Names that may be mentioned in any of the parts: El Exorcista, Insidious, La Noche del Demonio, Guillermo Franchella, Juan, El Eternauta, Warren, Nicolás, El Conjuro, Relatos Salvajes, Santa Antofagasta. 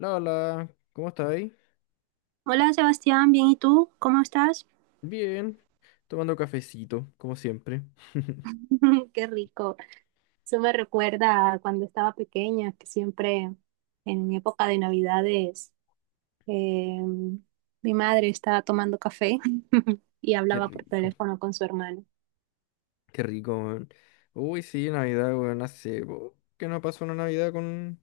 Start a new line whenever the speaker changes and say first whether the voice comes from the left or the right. left: ¿Cómo estáis?
right: Hola Sebastián, bien, ¿y tú? ¿Cómo estás?
left: Bien, tomando cafecito, como siempre.
right: Qué rico. Eso me recuerda a cuando estaba pequeña, que siempre en mi época de Navidades eh, mi madre estaba tomando café y
left: Qué
right: hablaba por
left: rico,
right: teléfono con su hermano.
left: qué rico, weón. Uy, sí, Navidad, weón, hace po, que no pasó una Navidad con,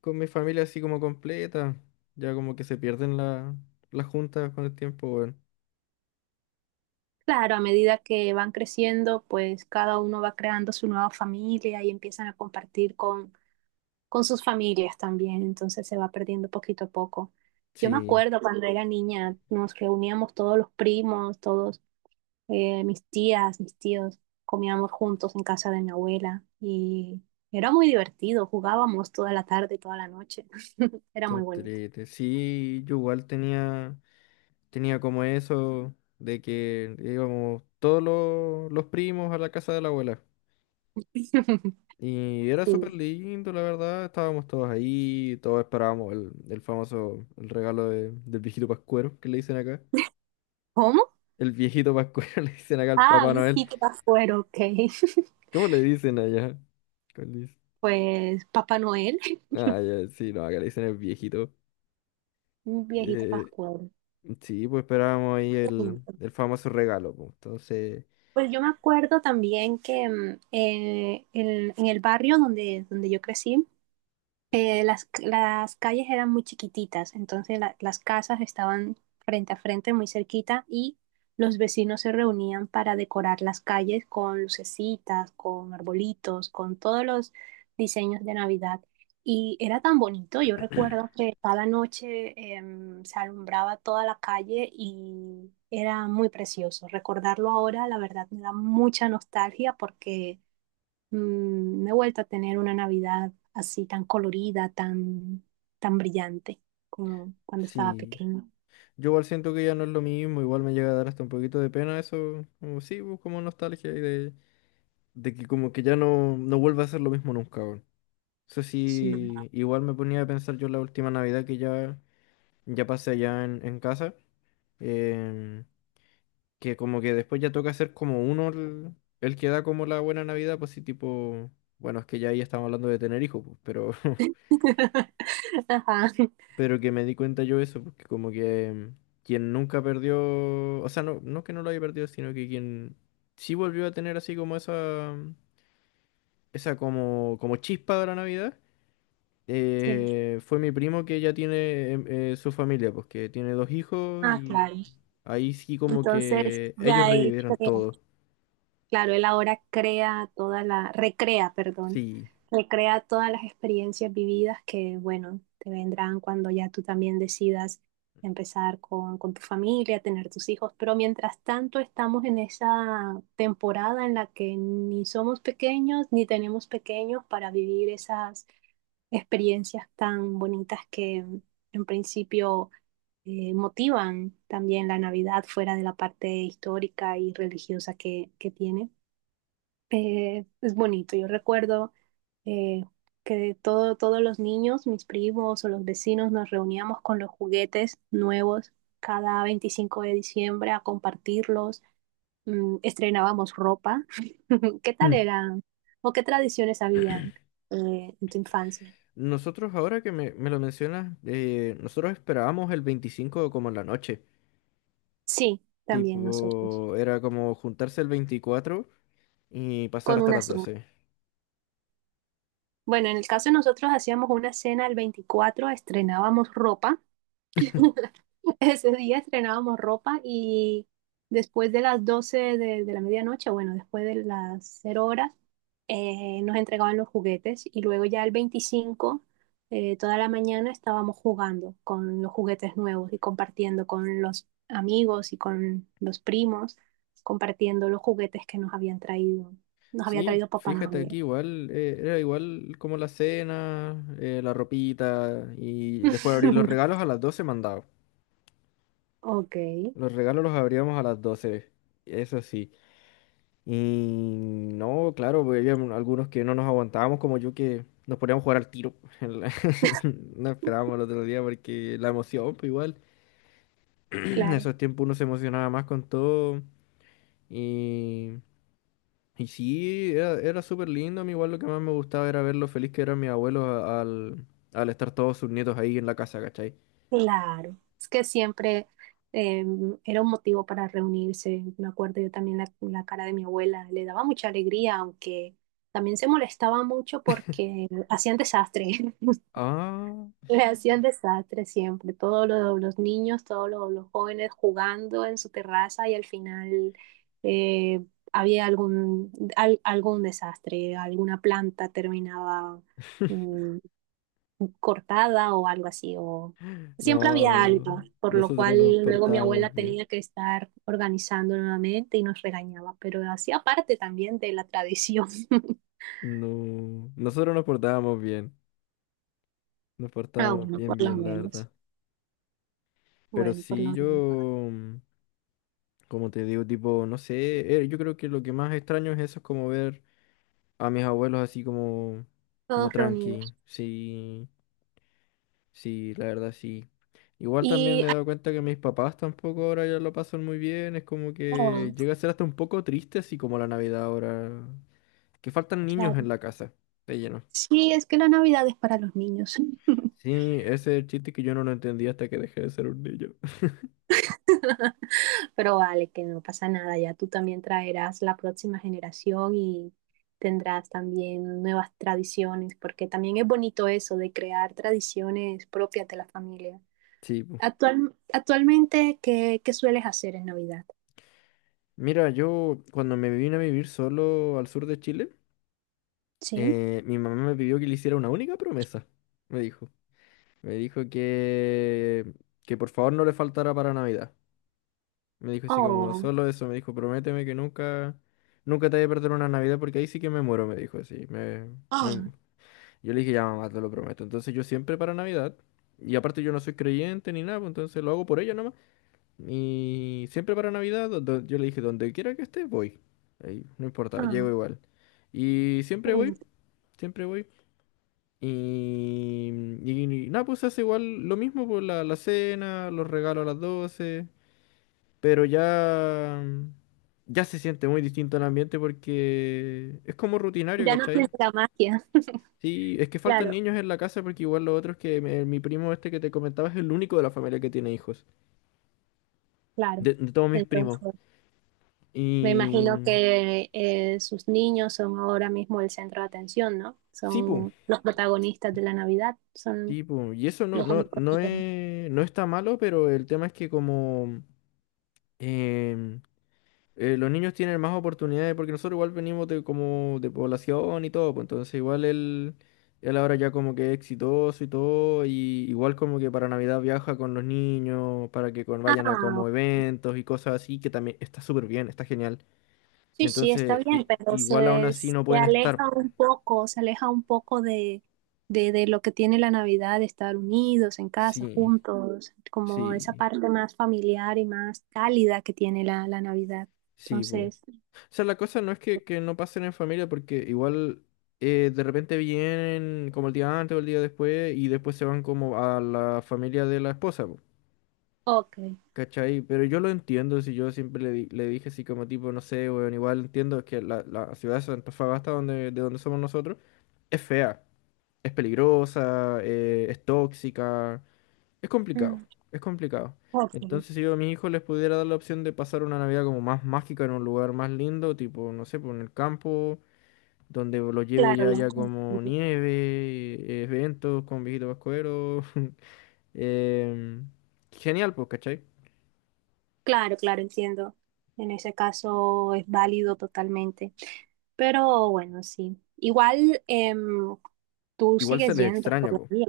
left: con mi familia así como completa. Ya como que se pierden las juntas con el tiempo, weón.
right: Claro, a medida que van creciendo, pues cada uno va creando su nueva familia y empiezan a compartir con sus familias también, entonces se va perdiendo poquito a poco. Yo me
left: Sí,
right: acuerdo cuando era niña, nos reuníamos todos los primos, todos mis tías, mis tíos, comíamos juntos en casa de mi abuela y era muy divertido, jugábamos toda la tarde, toda la noche, era
left: qué
right: muy bonito.
left: entrete. Sí, yo igual tenía como eso de que íbamos todos los primos a la casa de la abuela. Y era súper
right: Sí.
left: lindo, la verdad. Estábamos todos ahí, todos esperábamos el famoso el regalo del viejito Pascuero, que le dicen acá.
right: ¿Cómo?
left: El viejito Pascuero le dicen acá al
right: Ah,
left: Papá
right: un
left: Noel.
right: viejito pascuero, ok.
left: ¿Cómo le dicen allá? ¿Cuál dice?
right: Pues Papá Noel,
left: Ah, ya, sí, no, acá le dicen el viejito.
right: un viejito
left: Eh,
right: pascuero.
left: sí, pues esperábamos ahí el,
right: Sí.
left: el famoso regalo, pues. Entonces,
right: Pues yo me acuerdo también que en el barrio donde yo crecí. Las calles eran muy chiquititas, entonces las casas estaban frente a frente, muy cerquita, y los vecinos se reunían para decorar las calles con lucecitas, con arbolitos, con todos los diseños de Navidad. Y era tan bonito, yo recuerdo que cada noche se alumbraba toda la calle y era muy precioso. Recordarlo ahora, la verdad, me da mucha nostalgia porque no he vuelto a tener una Navidad así tan colorida, tan, tan brillante como cuando estaba
left: sí.
right: pequeña.
left: Yo igual siento que ya no es lo mismo, igual me llega a dar hasta un poquito de pena eso. Como, sí, pues, como nostalgia y de que como que ya no vuelva a ser lo mismo nunca, weón. Eso
right: Sí.
left: sí, igual me ponía a pensar yo la última Navidad que ya pasé allá en casa, em, que como que después ya toca ser como uno el que da como la buena Navidad, pues sí, tipo, bueno, es que ya ahí estamos hablando de tener hijos, pues, pero,
right: Ajá,
left: pero que me di cuenta yo eso, porque como que quien nunca perdió, o sea, no que no lo haya perdido, sino que quien sí volvió a tener así como esa, esa como chispa de la Navidad.
right: sí.
left: Fue mi primo que ya tiene su familia, pues que tiene dos hijos,
right: Ah,
left: y
right: claro.
left: ahí sí como
right: Entonces,
left: que ellos
right: ya él
left: revivieron
right: crea.
left: todo.
right: Claro, él ahora crea toda la, recrea, perdón,
left: Sí.
right: recrea todas las experiencias vividas que, bueno, te vendrán cuando ya tú también decidas empezar con tu familia, tener tus hijos. Pero mientras tanto estamos en esa temporada en la que ni somos pequeños ni tenemos pequeños para vivir esas experiencias tan bonitas que en principio motivan también la Navidad fuera de la parte histórica y religiosa que tiene. Es bonito. Yo recuerdo eh, que todo, todos los niños, mis primos o los vecinos, nos reuníamos con los juguetes nuevos cada 25 de diciembre a compartirlos. Mm, estrenábamos ropa. ¿Qué tal
left: Hmm.
right: eran? ¿O qué tradiciones habían en tu infancia?
left: Nosotros ahora que me lo mencionas, nosotros esperábamos el 25 como en la noche.
right: Sí, también nosotros,
left: Tipo, era como juntarse el 24 y pasar
right: con
left: hasta
right: una
left: las
right: cena.
left: 12.
right: Bueno, en el caso de nosotros hacíamos una cena el 24. Estrenábamos ropa. Ese día estrenábamos ropa y después de las 12 de la medianoche, bueno, después de las cero horas, nos entregaban los juguetes y luego ya el 25 toda la mañana estábamos jugando con los juguetes nuevos y compartiendo con los amigos y con los primos, compartiendo los juguetes que nos habían traído, nos había
left: Sí,
right: traído Papá Ah,
left: fíjate aquí
right: Noel.
left: igual, era igual como la cena, la ropita y después abrir los regalos a las 12 mandado.
right: Ok,
left: Los regalos los abríamos a las 12, eso sí. Y no, claro, porque había algunos que no nos aguantábamos, como yo, que nos poníamos a jugar al tiro. en la- No esperábamos el otro día porque la emoción, pues igual. En
right: claro.
left: esos tiempos uno se emocionaba más con todo. Y, y sí, era súper lindo. A mí igual lo que más me gustaba era ver lo feliz que eran mis abuelos al estar todos sus nietos ahí en la casa, ¿cachai?
right: Claro, es que siempre eh, era un motivo para reunirse. Me acuerdo yo también la cara de mi abuela, le daba mucha alegría, aunque también se molestaba mucho porque hacían desastre,
left: Ah,
right: le hacían desastre siempre. Todos los niños, todos los jóvenes jugando en su terraza y al final eh, había algún desastre, alguna planta terminaba mm, cortada o algo así, o siempre había
left: no,
right: algo, por lo
left: nosotros
right: cual
left: nos
right: luego mi abuela
left: portábamos bien.
right: tenía que estar organizando nuevamente y nos regañaba, pero hacía parte también de la tradición,
left: No, nosotros nos
right: a
left: portábamos
right: uno por
left: bien,
right: lo
left: bien, la
right: menos.
left: verdad. Pero
right: Bueno, por lo
left: sí, yo,
right: menos,
left: mm, como te digo, tipo, no sé, yo creo que lo que más extraño es eso, es como ver a mis abuelos así como
right: todos
left: tranqui.
right: reunidos.
left: Sí, sí, la verdad, sí. Igual también
right: Y,
left: me he dado cuenta que mis papás tampoco ahora ya lo pasan muy bien, es como que
right: oh,
left: llega a ser hasta un poco triste, así como la Navidad ahora, que faltan
right: claro,
left: niños
right: claro.
left: en la casa, de lleno.
right: Sí, es que la Navidad es para los niños.
left: Sí, ese es el chiste que yo no lo entendí hasta que dejé de ser un niño.
right: Pero vale, que no pasa nada, ya tú también traerás la próxima generación y tendrás también nuevas tradiciones, porque también es bonito eso de crear tradiciones propias de la familia.
left: Sí, po.
right: Actual, actualmente, ¿qué, qué sueles hacer en Navidad?
left: Mira, yo cuando me vine a vivir solo al sur de Chile,
right: Sí.
left: mi mamá me pidió que le hiciera una única promesa, me dijo. Me dijo que por favor no le faltara para Navidad. Me dijo así como,
right: Oh,
left: solo eso, me dijo, prométeme que nunca, nunca te voy a perder una Navidad porque ahí sí que me muero, me dijo así. Me-
right: oh,
left: Yo le dije, ya mamá, te lo prometo. Entonces yo siempre para Navidad, y aparte yo no soy creyente ni nada, pues entonces lo hago por ella nomás. Y siempre para Navidad, yo le dije, donde quiera que esté, voy. Ahí, no importa, llego
right: oh,
left: igual. Y
right: qué
left: siempre voy,
right: bonito.
left: siempre voy. Y, y nada, pues se hace igual lo mismo por la cena, los regalos a las doce. Pero ya se siente muy distinto el ambiente porque es como rutinario,
right: Ya no tienes
left: ¿cachai?
right: la magia.
left: Sí, es que faltan
right: Claro,
left: niños en la casa porque igual los otros que mi primo este que te comentaba es el único de la familia que tiene hijos.
right: claro.
left: De todos mis primos.
right: Entonces, me imagino
left: Y.
right: que sus niños son ahora mismo el centro de atención, ¿no?
left: Sí, pu,
right: Son los protagonistas de la Navidad, son
left: sí, pu, y eso no,
right: los
left: no,
right: únicos que
left: no
right: tienen.
left: es, no está malo, pero el tema es que como em, los niños tienen más oportunidades, porque nosotros igual venimos de como de población y todo, pues entonces igual él ahora ya como que es exitoso y todo, y igual como que para Navidad viaja con los niños, para que vayan a
right: Ah,
left: como eventos y cosas así, que también está súper bien, está genial.
right: sí, sí, está
left: Entonces,
right: bien, pero
left: igual aún
right: se,
left: así no
right: se
left: pueden estar.
right: aleja un poco, se aleja un poco de, de lo que tiene la Navidad, de estar unidos en casa,
left: Sí,
right: juntos, como esa
left: sí,
right: parte más familiar y más cálida que tiene la Navidad.
left: sí, pu. O
right: Entonces,
left: sea, la cosa no es que no pasen en familia, porque igual de repente vienen como el día antes o el día después y después se van como a la familia de la esposa, po,
right: ok,
left: ¿cachai? Pero yo lo entiendo, si yo siempre le dije así como tipo, no sé, weón, igual entiendo que la ciudad de Santa Antofagasta, de donde somos nosotros, es fea, es peligrosa, es tóxica, es complicado,
right: mm,
left: es complicado.
right: ok,
left: Entonces, si yo a mis hijos les pudiera dar la opción de pasar una Navidad como más mágica en un lugar más lindo, tipo, no sé, por en el campo donde lo lleve
right: claro,
left: ya,
right: ya.
left: ya como nieve, eventos con Viejito Pascuero. em, Genial, pues, ¿cachai?
right: Claro, claro, entiendo. En ese caso es válido totalmente. Pero bueno, sí. Igual tú
left: Igual se
right: sigues
left: les
right: yendo
left: extraña, pues.
right: todavía.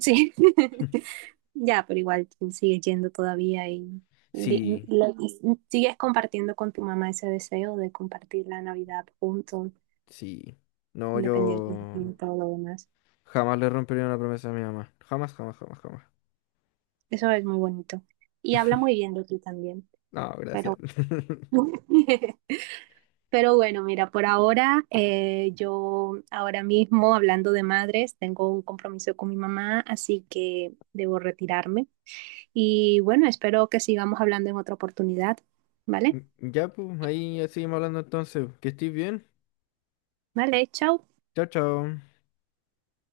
right: Sí. Ya, pero igual tú sigues yendo todavía
left: Sí,
right: y sigues compartiendo con tu mamá ese deseo de compartir la Navidad juntos,
left: sí. No,
right: independientemente
left: yo
right: de todo lo demás.
left: jamás le rompería una promesa a mi mamá. Jamás, jamás, jamás, jamás.
right: Eso es muy bonito. Y habla muy bien de ti también,
left: No, gracias.
right: pero Pero bueno, mira, por ahora yo ahora mismo hablando de madres, tengo un compromiso con mi mamá, así que debo retirarme. Y bueno, espero que sigamos hablando en otra oportunidad, ¿vale?
left: Ya, pues, ahí seguimos hablando entonces. Que estés bien.
right: Vale, chao.
left: Chao, chao.